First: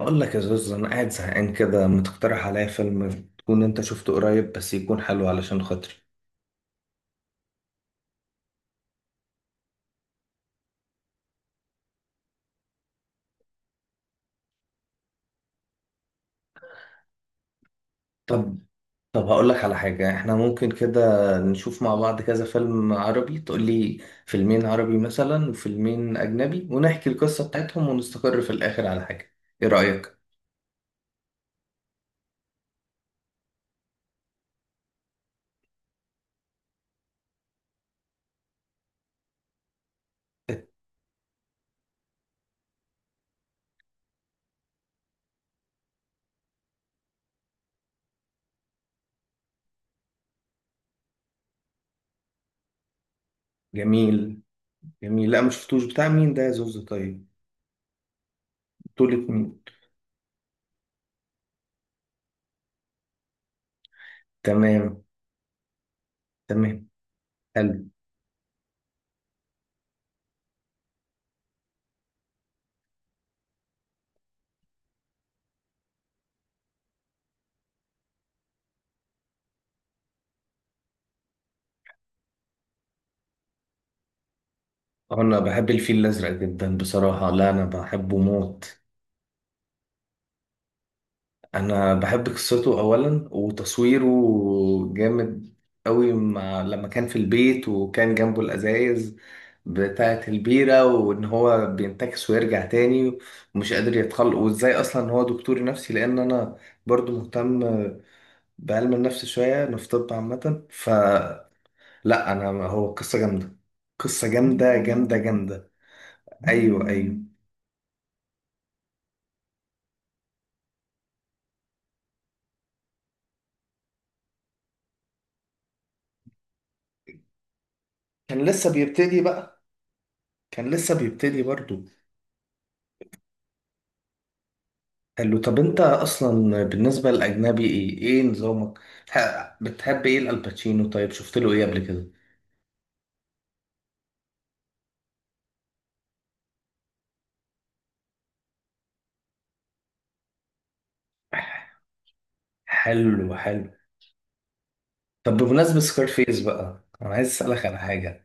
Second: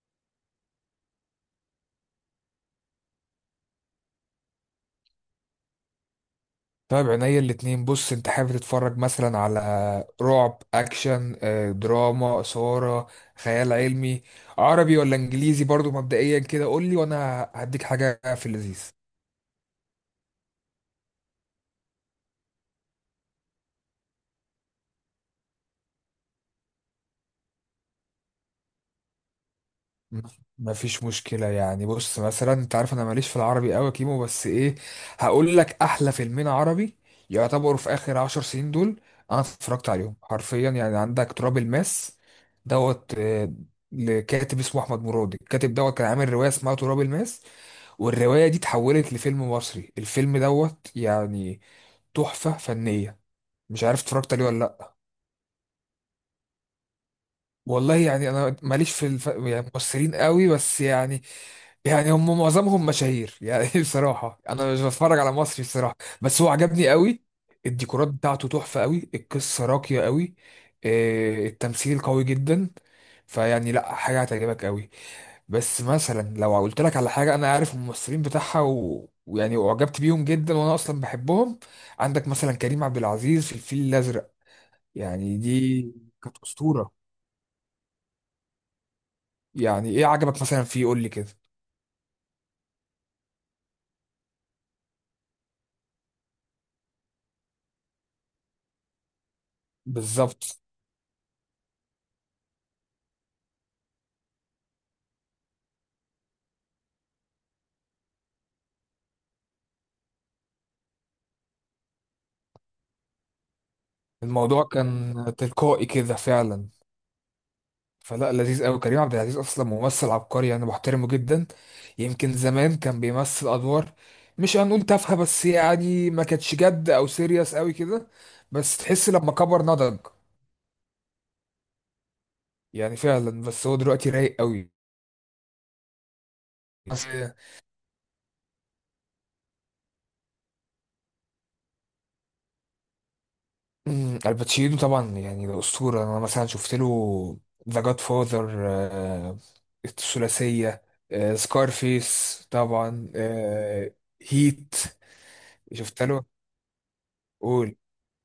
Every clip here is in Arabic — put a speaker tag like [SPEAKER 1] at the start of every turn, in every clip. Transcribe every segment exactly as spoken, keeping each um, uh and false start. [SPEAKER 1] أقول لك يا زوز، أنا قاعد زهقان كده، ما تقترح عليا فيلم تكون أنت شفته قريب، بس يكون حلو علشان خاطري.
[SPEAKER 2] طيب، عينيا الاتنين. بص، انت حابب تتفرج مثلا على رعب، اكشن، آه، دراما، اثارة، خيال علمي، عربي ولا انجليزي؟ برضو مبدئيا كده قول لي وانا هديك حاجة في
[SPEAKER 1] طب.
[SPEAKER 2] اللذيذ.
[SPEAKER 1] طب هقول لك على حاجة، إحنا ممكن كده نشوف مع بعض كذا فيلم عربي. تقول لي فيلمين عربي مثلا وفيلمين أجنبي، ونحكي القصة بتاعتهم ونستقر في الآخر على حاجة. إيه رأيك؟
[SPEAKER 2] ما فيش مشكلة يعني بص مثلا، انت عارف انا ماليش في العربي قوي يا كيمو، بس ايه، هقول لك احلى فيلمين عربي يعتبروا في اخر عشر سنين دول. انا اتفرجت عليهم حرفيا. يعني عندك تراب الماس دوت آه، لكاتب اسمه احمد مراد. الكاتب دوت كان عامل رواية اسمها تراب الماس، والرواية دي اتحولت لفيلم مصري. الفيلم دوت يعني تحفة فنية. مش عارف اتفرجت
[SPEAKER 1] جميل.
[SPEAKER 2] عليه ولا لا.
[SPEAKER 1] جميل، لا ما شفتوش. بتاع مين ده يا زوز؟ طيب،
[SPEAKER 2] والله يعني انا ماليش في
[SPEAKER 1] بطولة
[SPEAKER 2] الف...
[SPEAKER 1] مين؟
[SPEAKER 2] يعني ممثلين قوي، بس يعني يعني هم معظمهم مشاهير يعني بصراحة انا مش
[SPEAKER 1] تمام.
[SPEAKER 2] بتفرج على مصري بصراحة. بس هو
[SPEAKER 1] تمام.
[SPEAKER 2] عجبني قوي.
[SPEAKER 1] حلو.
[SPEAKER 2] الديكورات بتاعته تحفة قوي، القصة راقية قوي، آه، التمثيل قوي جدا. فيعني لا، حاجة هتعجبك قوي. بس مثلا لو قلت لك على حاجة، انا عارف الممثلين بتاعها و... ويعني اعجبت بيهم جدا، وانا اصلا بحبهم. عندك مثلا كريم عبد العزيز في الفيل الازرق، يعني
[SPEAKER 1] أنا بحب
[SPEAKER 2] دي
[SPEAKER 1] الفيل الأزرق
[SPEAKER 2] كانت
[SPEAKER 1] جدا
[SPEAKER 2] أسطورة.
[SPEAKER 1] بصراحة، لا أنا بحبه موت.
[SPEAKER 2] يعني ايه عجبك مثلا فيه؟ قول لي كده.
[SPEAKER 1] انا بحب قصته اولا، وتصويره جامد قوي، مع لما كان في البيت وكان جنبه الازايز بتاعة
[SPEAKER 2] بالظبط.
[SPEAKER 1] البيرة وان هو بينتكس ويرجع تاني، ومش قادر يتخلق، وازاي اصلا هو دكتور نفسي. لان انا برضو مهتم بعلم النفس شوية، انا في طب عامة. فلا، انا هو قصة جامدة، قصة
[SPEAKER 2] الموضوع
[SPEAKER 1] جامدة
[SPEAKER 2] كان
[SPEAKER 1] جامدة جامدة.
[SPEAKER 2] تلقائي كده فعلا.
[SPEAKER 1] ايوه، ايوه.
[SPEAKER 2] فلا، لذيذ قوي. كريم عبد العزيز اصلا ممثل عبقري، انا بحترمه جدا. يمكن زمان كان بيمثل ادوار مش هنقول تافهه، بس يعني ما كانتش جد او سيريس قوي كده.
[SPEAKER 1] كان لسه
[SPEAKER 2] بس تحس
[SPEAKER 1] بيبتدي
[SPEAKER 2] لما كبر
[SPEAKER 1] بقى.
[SPEAKER 2] نضج
[SPEAKER 1] كان لسه بيبتدي برضو.
[SPEAKER 2] يعني فعلا. بس هو دلوقتي رايق
[SPEAKER 1] حلو. طب انت اصلا بالنسبه
[SPEAKER 2] قوي.
[SPEAKER 1] للاجنبي، ايه ايه نظامك؟ ح- بتحب ايه؟ الالباتشينو، طيب شفت له ايه قبل كده؟
[SPEAKER 2] مم، الباتشينو طبعا يعني ده أسطورة. أنا مثلا شفت له ذا جاد فاذر الثلاثية، سكارفيس طبعا،
[SPEAKER 1] حلو حلو.
[SPEAKER 2] آه، هيت.
[SPEAKER 1] طب بمناسبه
[SPEAKER 2] شفت له.
[SPEAKER 1] سكارفيس بقى، انا عايز اسالك
[SPEAKER 2] قول.
[SPEAKER 1] على حاجه.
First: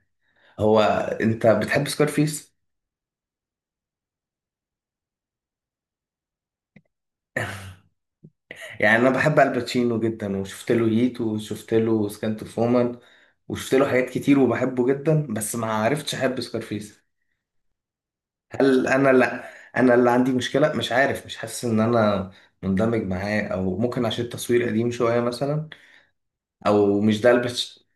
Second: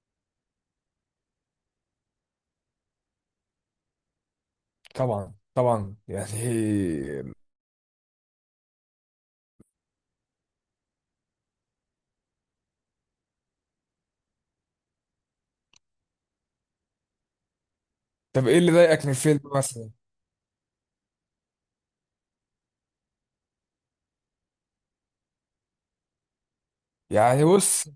[SPEAKER 1] هو انت بتحب سكارفيس؟
[SPEAKER 2] طبعا، طبعا يعني
[SPEAKER 1] يعني انا بحب الباتشينو جدا، وشفت له هيت، وشفت له سكانت فومان، وشفت له حاجات كتير، وبحبه جدا، بس ما عرفتش احب سكارفيس.
[SPEAKER 2] طب إيه اللي
[SPEAKER 1] هل
[SPEAKER 2] ضايقك
[SPEAKER 1] انا؟
[SPEAKER 2] من الفيلم
[SPEAKER 1] لا،
[SPEAKER 2] مثلا؟
[SPEAKER 1] انا اللي عندي مشكله، مش عارف، مش حاسس ان انا مندمج معاه، او ممكن عشان التصوير قديم شويه مثلا، او مش ده
[SPEAKER 2] يعني
[SPEAKER 1] البس.
[SPEAKER 2] بص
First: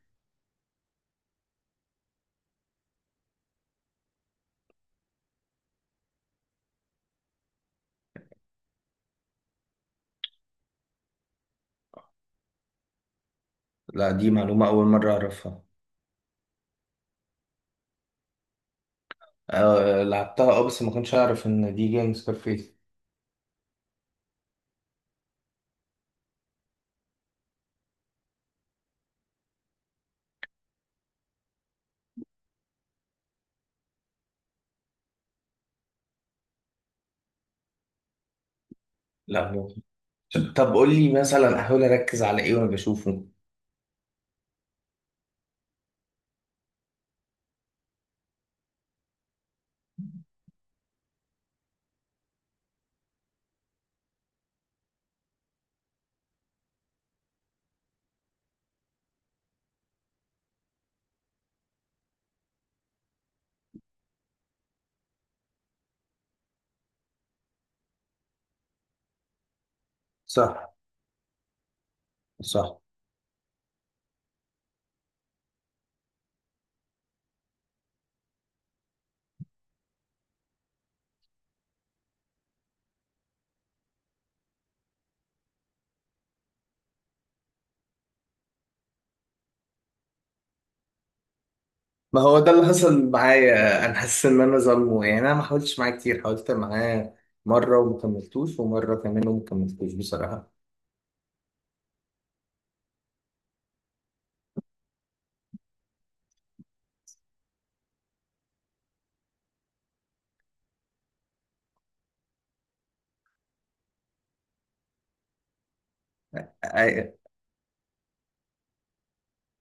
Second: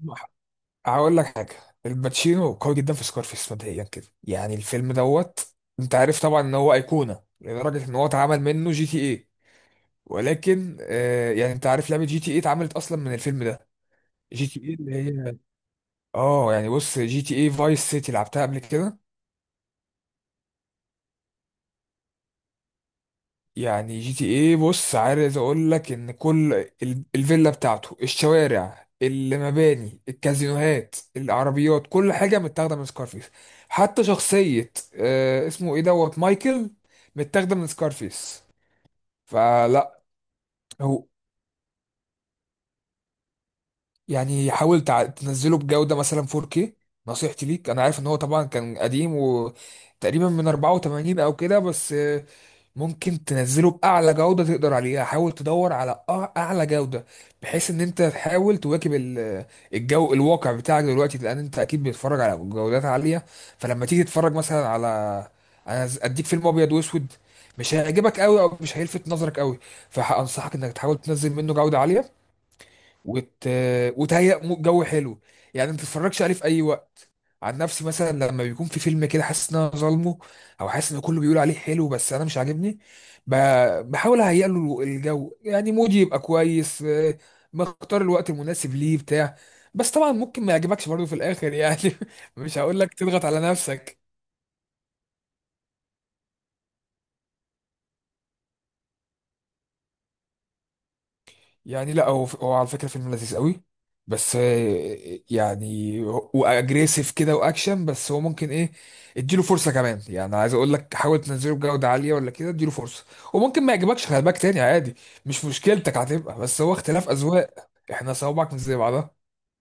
[SPEAKER 2] هقول لك حاجة. الباتشينو قوي جدا في سكارفيس. مبدئيا كده يعني الفيلم دوت، أنت عارف طبعا إن هو أيقونة لدرجة إن هو اتعمل منه جي تي ايه. ولكن آه يعني انت عارف لعبه جي تي اي اتعملت اصلا من الفيلم ده.
[SPEAKER 1] لا دي
[SPEAKER 2] جي تي
[SPEAKER 1] معلومه
[SPEAKER 2] اي
[SPEAKER 1] اول
[SPEAKER 2] اللي
[SPEAKER 1] مره
[SPEAKER 2] هي
[SPEAKER 1] اعرفها.
[SPEAKER 2] اه يعني بص، جي تي اي فايس سيتي لعبتها قبل كده.
[SPEAKER 1] أه لعبتها، اه، بس ما كنتش اعرف ان دي جيم سكارفيس.
[SPEAKER 2] يعني جي تي اي بص، عايز اقول لك ان كل ال- الفيلا بتاعته، الشوارع، المباني، الكازينوهات، العربيات، كل حاجه متاخده من سكارفيس. حتى شخصيه آه اسمه ايه دوت مايكل، متاخده من سكارفيس.
[SPEAKER 1] لا مو-
[SPEAKER 2] فلا،
[SPEAKER 1] طب قول
[SPEAKER 2] هو
[SPEAKER 1] لي مثلا احاول اركز على ايه وانا بشوفه.
[SPEAKER 2] يعني حاول تع- تنزله بجودة مثلا فور كيه. نصيحتي ليك، انا عارف ان هو طبعا كان قديم وتقريبا من اربعه وتمانين او كده، بس آه، ممكن تنزله باعلى جودة تقدر عليها. حاول تدور على أع- اعلى جودة، بحيث ان انت تحاول تواكب ال- الجو الواقع بتاعك دلوقتي، لان انت اكيد بتتفرج على جودات عالية. فلما تيجي تتفرج مثلا على، انا ز- اديك فيلم ابيض واسود، مش هيعجبك قوي او مش هيلفت نظرك قوي. فانصحك
[SPEAKER 1] صح.
[SPEAKER 2] انك تحاول تنزل منه جودة عالية
[SPEAKER 1] صح.
[SPEAKER 2] وت... وتهيأ مو- جو حلو. يعني ما تتفرجش عليه في اي وقت. عن نفسي مثلا، لما بيكون في فيلم كده حاسس ان انا ظالمه، او حاسس ان كله بيقول عليه حلو بس انا مش عاجبني، ب... بحاول اهيئ له الجو، يعني مودي يبقى كويس. آه، بختار الوقت المناسب ليه بتاع. بس طبعا ممكن ما يعجبكش برضه في الاخر يعني.
[SPEAKER 1] ما هو ده
[SPEAKER 2] مش
[SPEAKER 1] اللي
[SPEAKER 2] هقول لك
[SPEAKER 1] حصل
[SPEAKER 2] تضغط على
[SPEAKER 1] معايا، انا
[SPEAKER 2] نفسك.
[SPEAKER 1] حاسس ان انا ظلمه، يعني انا ما حاولتش معاه كتير، حاولت معاه مره وما كملتوش، ومره كمان وما كملتوش بصراحه.
[SPEAKER 2] يعني لا، هو هو على فكرة فيلم لذيذ قوي، بس آه، يعني واجريسيف كده واكشن. بس هو ممكن ايه، اديله فرصة كمان. يعني عايز اقول لك حاول تنزله بجودة عالية ولا كده، اديله فرصة. وممكن ما يعجبكش، خلي بالك تاني عادي. مش مشكلتك هتبقى، بس هو اختلاف اذواق، احنا صوابعك مش زي بعضها.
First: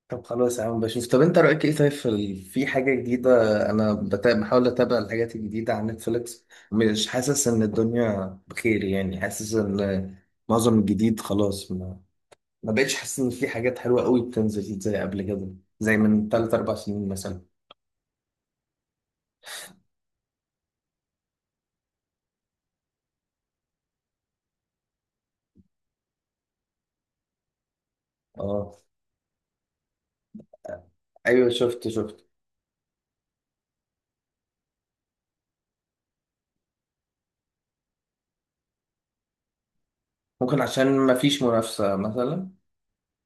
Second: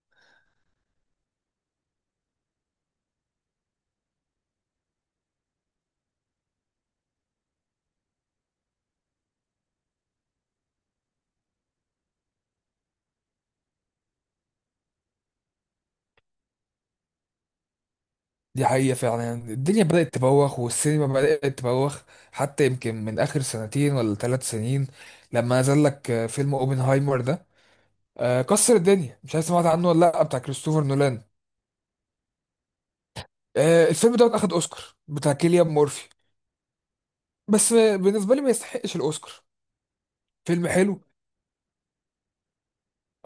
[SPEAKER 1] طب خلاص يا عم بشوف. طب انت رأيك ايه طيب في ال- في حاجة جديدة؟ انا بتا- بحاول اتابع الحاجات الجديدة على نتفليكس، مش حاسس ان الدنيا بخير، يعني حاسس ان معظم الجديد خلاص ما, ما بقتش حاسس ان في حاجات حلوة قوي بتنزل زي قبل كده، زي من تلاتة أربع سنين مثلا.
[SPEAKER 2] دي حقيقة فعلا. يعني الدنيا بدأت تبوخ والسينما بدأت تبوخ، حتى يمكن من آخر سنتين ولا ثلاث سنين. لما نزل لك آه، فيلم اوبنهايمر ده، آه،
[SPEAKER 1] اه،
[SPEAKER 2] كسر الدنيا. مش عارف سمعت عنه ولا لا؟ بتاع كريستوفر نولان.
[SPEAKER 1] ايوه شفت شفت.
[SPEAKER 2] آه، الفيلم دوت اخد اوسكار، بتاع كيليان مورفي. بس آه، بالنسبه لي ما يستحقش الاوسكار.
[SPEAKER 1] ممكن
[SPEAKER 2] فيلم
[SPEAKER 1] عشان
[SPEAKER 2] حلو،
[SPEAKER 1] ما فيش منافسة مثلا.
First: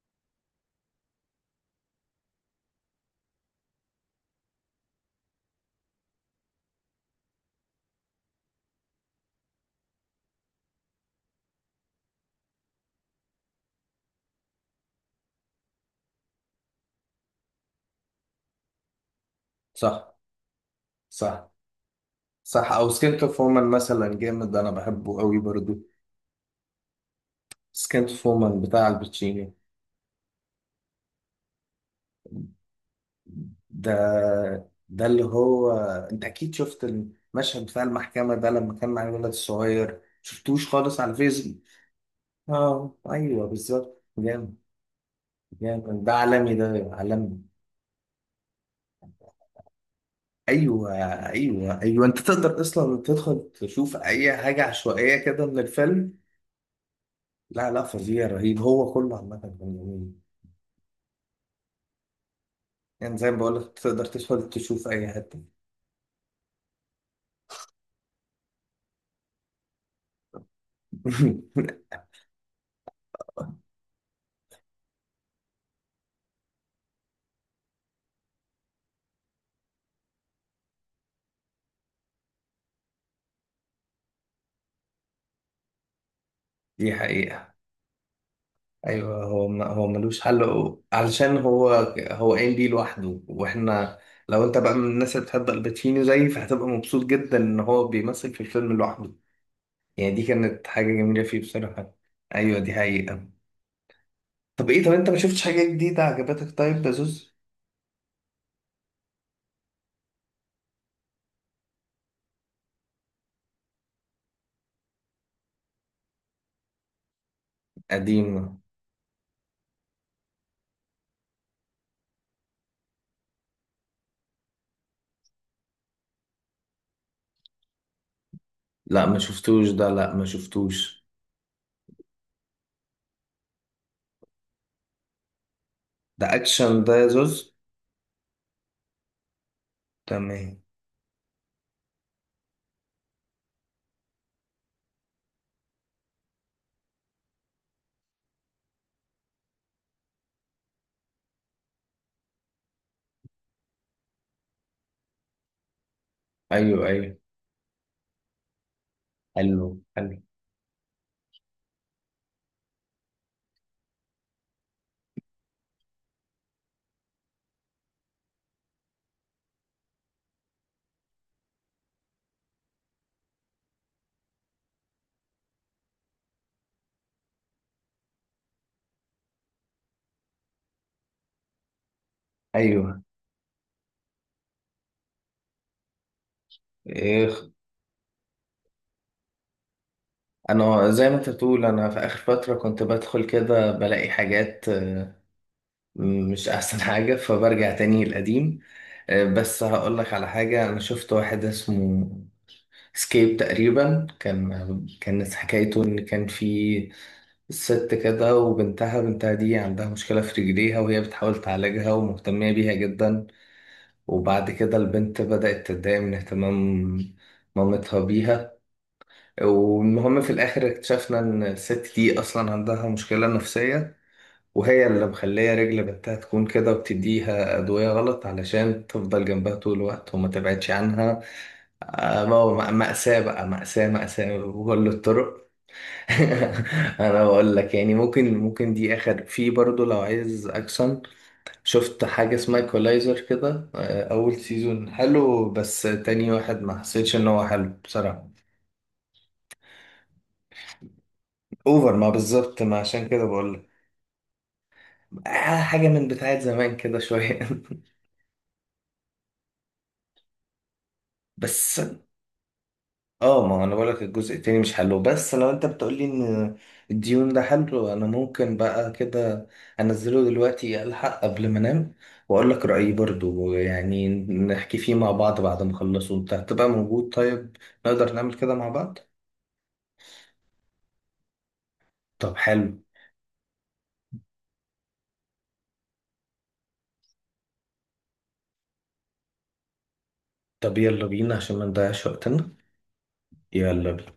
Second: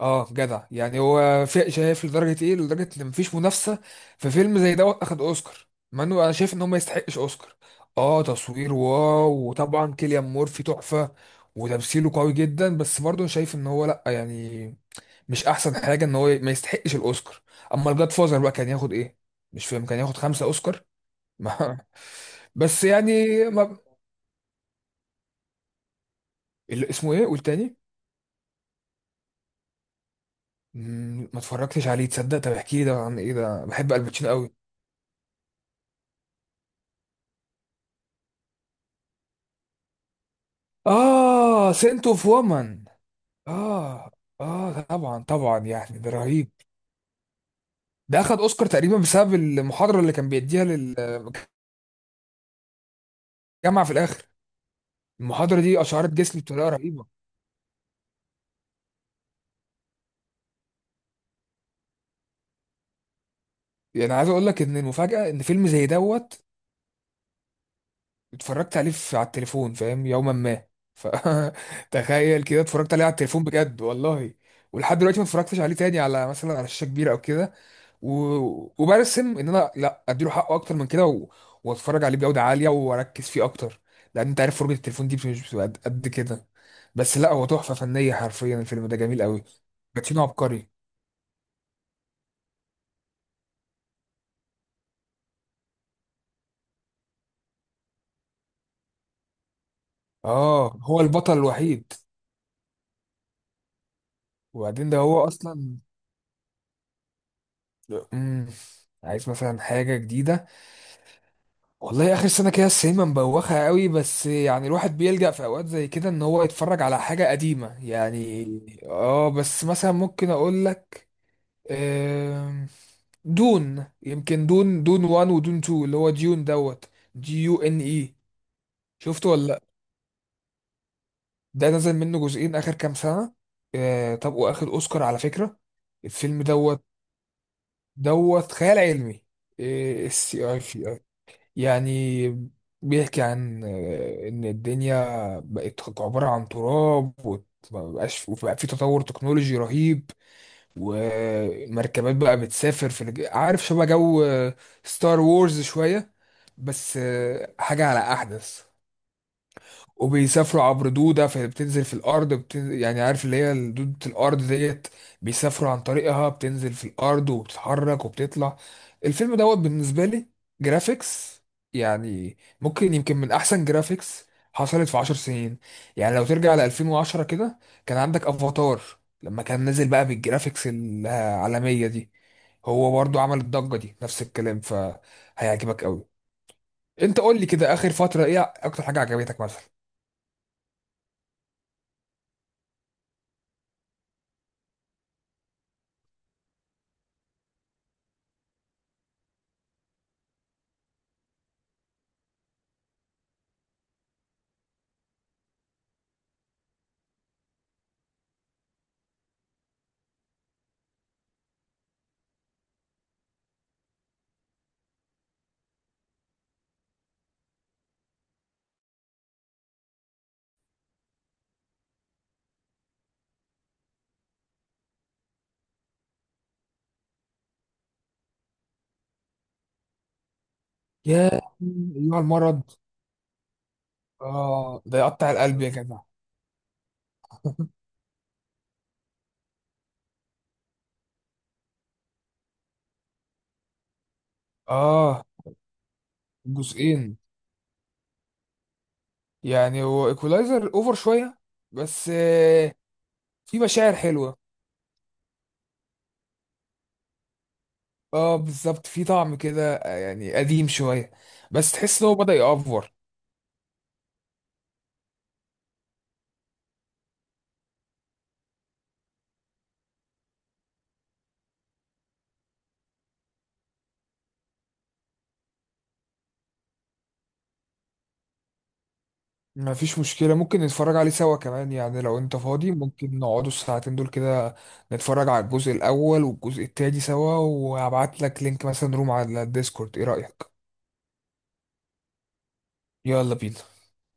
[SPEAKER 2] اه جدع، يعني هو في- شايف لدرجه ايه، لدرجه ان مفيش منافسه في فيلم زي دوت اخد اوسكار؟ مع انه انا شايف ان هو ما يستحقش اوسكار. اه تصوير واو، وطبعا كيليان مورفي تحفه، وتمثيله قوي جدا. بس برضه أنا شايف ان هو لا يعني مش احسن حاجه، ان هو ما يستحقش الاوسكار. اما الجاد فازر بقى كان ياخد ايه؟ مش فاهم، كان ياخد
[SPEAKER 1] صح.
[SPEAKER 2] خمسه اوسكار
[SPEAKER 1] صح.
[SPEAKER 2] ما
[SPEAKER 1] صح،
[SPEAKER 2] بس
[SPEAKER 1] او
[SPEAKER 2] يعني
[SPEAKER 1] سكنت فورمان مثلا جامد، انا بحبه قوي برضو.
[SPEAKER 2] اللي اسمه ايه؟ قول تاني.
[SPEAKER 1] سكنت فورمان بتاع الباتشينو.
[SPEAKER 2] مم، ما اتفرجتش عليه تصدق. طب احكي لي ده عن ايه؟ ده
[SPEAKER 1] ده
[SPEAKER 2] بحب الباتشينو قوي.
[SPEAKER 1] ده اللي هو، انت اكيد شفت المشهد بتاع المحكمة ده، لما كان مع الولد الصغير، شفتوش خالص على الفيسبوك؟
[SPEAKER 2] اه، سنت اوف وومن.
[SPEAKER 1] اه، ايوه بالظبط،
[SPEAKER 2] اه.
[SPEAKER 1] جامد.
[SPEAKER 2] اه طبعا، طبعا يعني
[SPEAKER 1] جامد،
[SPEAKER 2] ده
[SPEAKER 1] ده
[SPEAKER 2] رهيب.
[SPEAKER 1] عالمي، ده عالمي.
[SPEAKER 2] ده اخد اوسكار تقريبا بسبب المحاضره اللي كان بيديها
[SPEAKER 1] ايوه
[SPEAKER 2] للجامعه
[SPEAKER 1] ايوه ايوه، انت تقدر اصلا تدخل
[SPEAKER 2] في
[SPEAKER 1] تشوف
[SPEAKER 2] الاخر.
[SPEAKER 1] اي حاجة عشوائية كده من
[SPEAKER 2] المحاضره دي اشعرت
[SPEAKER 1] الفيلم.
[SPEAKER 2] جسمي بطريقه رهيبه.
[SPEAKER 1] لا لا، فظيع، رهيب، هو كله عامة كان جميل. يعني زي ما بقولك، تقدر
[SPEAKER 2] يعني عايز اقول
[SPEAKER 1] تدخل
[SPEAKER 2] لك ان
[SPEAKER 1] تشوف اي
[SPEAKER 2] المفاجاه، ان
[SPEAKER 1] حتة.
[SPEAKER 2] فيلم زي دوت اتفرجت عليه في على التليفون، فاهم، يوما ما ف تخيل كده، اتفرجت عليه على التليفون بجد والله. ولحد دلوقتي ما اتفرجتش عليه تاني على، مثلا على شاشة كبيرة او كده، و... وبرسم ان انا لا اديله حقه اكتر من كده، و... واتفرج عليه بجودة عالية واركز فيه اكتر. لان انت عارف فرجة التليفون دي مش بتبقى قد قد كده.
[SPEAKER 1] دي
[SPEAKER 2] بس لا، هو
[SPEAKER 1] حقيقة.
[SPEAKER 2] تحفة فنية حرفيا، الفيلم ده جميل
[SPEAKER 1] ايوه،
[SPEAKER 2] قوي.
[SPEAKER 1] هو ما هو ملوش
[SPEAKER 2] باتشينو
[SPEAKER 1] حل،
[SPEAKER 2] عبقري.
[SPEAKER 1] و- علشان هو، هو قايم بيه لوحده. واحنا، لو انت بقى من الناس اللي بتحب الباتشينو زيي، فهتبقى مبسوط جدا ان هو بيمثل في الفيلم لوحده، يعني دي كانت
[SPEAKER 2] اه،
[SPEAKER 1] حاجة
[SPEAKER 2] هو
[SPEAKER 1] جميلة
[SPEAKER 2] البطل
[SPEAKER 1] فيه بصراحة.
[SPEAKER 2] الوحيد،
[SPEAKER 1] ايوه دي حقيقة. طب ايه؟
[SPEAKER 2] وبعدين
[SPEAKER 1] طب
[SPEAKER 2] ده
[SPEAKER 1] انت ما
[SPEAKER 2] هو
[SPEAKER 1] شفتش حاجة
[SPEAKER 2] اصلا.
[SPEAKER 1] جديدة عجبتك طيب يا زوز؟
[SPEAKER 2] مم. عايز مثلا حاجة جديدة. والله اخر سنه كده السينما مبوخه قوي، بس يعني الواحد بيلجأ في اوقات زي كده ان هو يتفرج على حاجه قديمه يعني.
[SPEAKER 1] قديمة.
[SPEAKER 2] اه بس مثلا ممكن اقول لك آم، دون، يمكن دون دون واحد ودون اتنين، اللي هو ديون دوت دي يو ان اي.
[SPEAKER 1] لا ما
[SPEAKER 2] شفته ولا لا؟
[SPEAKER 1] شفتوش ده، لا ما شفتوش.
[SPEAKER 2] ده نزل منه جزئين اخر كام سنه. آه طب واخد اوسكار على فكره،
[SPEAKER 1] ده
[SPEAKER 2] الفيلم
[SPEAKER 1] اكشن
[SPEAKER 2] دوت.
[SPEAKER 1] ده يا زوز؟
[SPEAKER 2] دوت خيال علمي، اي اس سي
[SPEAKER 1] تمام.
[SPEAKER 2] اي. يعني بيحكي عن آه، إن الدنيا بقت عبارة عن تراب، ومبقاش، وبقى في تطور تكنولوجي رهيب، ومركبات بقى بتسافر في الج... عارف شبه جو ستار وورز شوية،
[SPEAKER 1] ايوه
[SPEAKER 2] بس
[SPEAKER 1] ايوه.
[SPEAKER 2] آه، حاجة على أحدث.
[SPEAKER 1] حلو حلو.
[SPEAKER 2] وبيسافروا عبر دودة فبتنزل في الأرض بت... يعني عارف اللي هي دودة الأرض ديت. بيسافروا عن طريقها، بتنزل في الأرض وبتتحرك وبتطلع. الفيلم دوت بالنسبة لي جرافيكس، يعني ممكن يمكن من أحسن جرافيكس حصلت في عشر سنين. يعني لو ترجع ل الفين وعشرة كده، كان عندك أفاتار لما كان نازل بقى بالجرافيكس العالمية دي. هو
[SPEAKER 1] ايوه.
[SPEAKER 2] برضو عمل الضجة دي نفس الكلام، فهيعجبك قوي. انت
[SPEAKER 1] إيه،
[SPEAKER 2] قول لي كده، آخر فترة ايه أكتر حاجة عجبتك مثلا؟
[SPEAKER 1] انا زي ما انت بتقول، انا في اخر فتره كنت بدخل كده بلاقي حاجات آه، مش احسن حاجه، فبرجع تاني للقديم. آه، بس هقول لك على حاجه، انا شفت واحد اسمه سكيب تقريبا، كان كانت حكايته ان كان في ست كده وبنتها، بنتها دي عندها مشكله في رجليها، وهي بتحاول تعالجها ومهتميه بيها جدا، وبعد كده البنت بدات تتضايق من اهتمام مامتها بيها. والمهم، في الآخر اكتشفنا إن الست دي أصلا عندها مشكلة نفسية، وهي اللي مخلية رجل بنتها تكون كده، وبتديها أدوية غلط علشان تفضل جنبها طول الوقت وما تبعدش عنها.
[SPEAKER 2] يا ايوه،
[SPEAKER 1] آه، ما هو
[SPEAKER 2] المرض.
[SPEAKER 1] مأ- مأساة بقى، مأساة مأساة
[SPEAKER 2] اه
[SPEAKER 1] بكل
[SPEAKER 2] ده يقطع
[SPEAKER 1] الطرق.
[SPEAKER 2] القلب يا جدع.
[SPEAKER 1] أنا بقول لك، يعني ممكن، ممكن دي آخر. في برضو لو عايز أكشن، شفت حاجة اسمها إيكولايزر كده، آه، أول سيزون
[SPEAKER 2] اه
[SPEAKER 1] حلو، بس تاني واحد ما حسيتش
[SPEAKER 2] جزئين.
[SPEAKER 1] إن هو حلو بصراحة.
[SPEAKER 2] يعني هو ايكولايزر اوفر شويه،
[SPEAKER 1] اوفر، ما
[SPEAKER 2] بس
[SPEAKER 1] بالظبط،
[SPEAKER 2] آه
[SPEAKER 1] ما عشان كده
[SPEAKER 2] في
[SPEAKER 1] بقول.
[SPEAKER 2] مشاعر حلوه.
[SPEAKER 1] آه، حاجة من بتاعت زمان كده شوية.
[SPEAKER 2] اه بالظبط في طعم كده، آه، يعني قديم شويه، بس
[SPEAKER 1] بس
[SPEAKER 2] تحس ان هو بدأ يأفور.
[SPEAKER 1] اه، ما انا بقولك الجزء التاني مش حلو، بس لو انت بتقولي ان الديون ده حلو، انا ممكن بقى كده انزله دلوقتي الحق قبل ما انام، واقولك رأيي برضو، يعني نحكي فيه مع بعض بعد ما اخلصه. انت هتبقى موجود طيب؟ نقدر نعمل كده مع بعض.
[SPEAKER 2] ما فيش مشكله، ممكن نتفرج عليه سوا كمان. يعني لو
[SPEAKER 1] طب
[SPEAKER 2] انت فاضي
[SPEAKER 1] حلو.
[SPEAKER 2] ممكن نقعدوا الساعتين دول كده، نتفرج على الجزء الاول والجزء التاني سوا، وهبعت لك لينك مثلا روم على الديسكورد. ايه رأيك؟
[SPEAKER 1] طب يلا بينا عشان ما نضيعش وقتنا.
[SPEAKER 2] يلا بينا.
[SPEAKER 1] يلا بينا.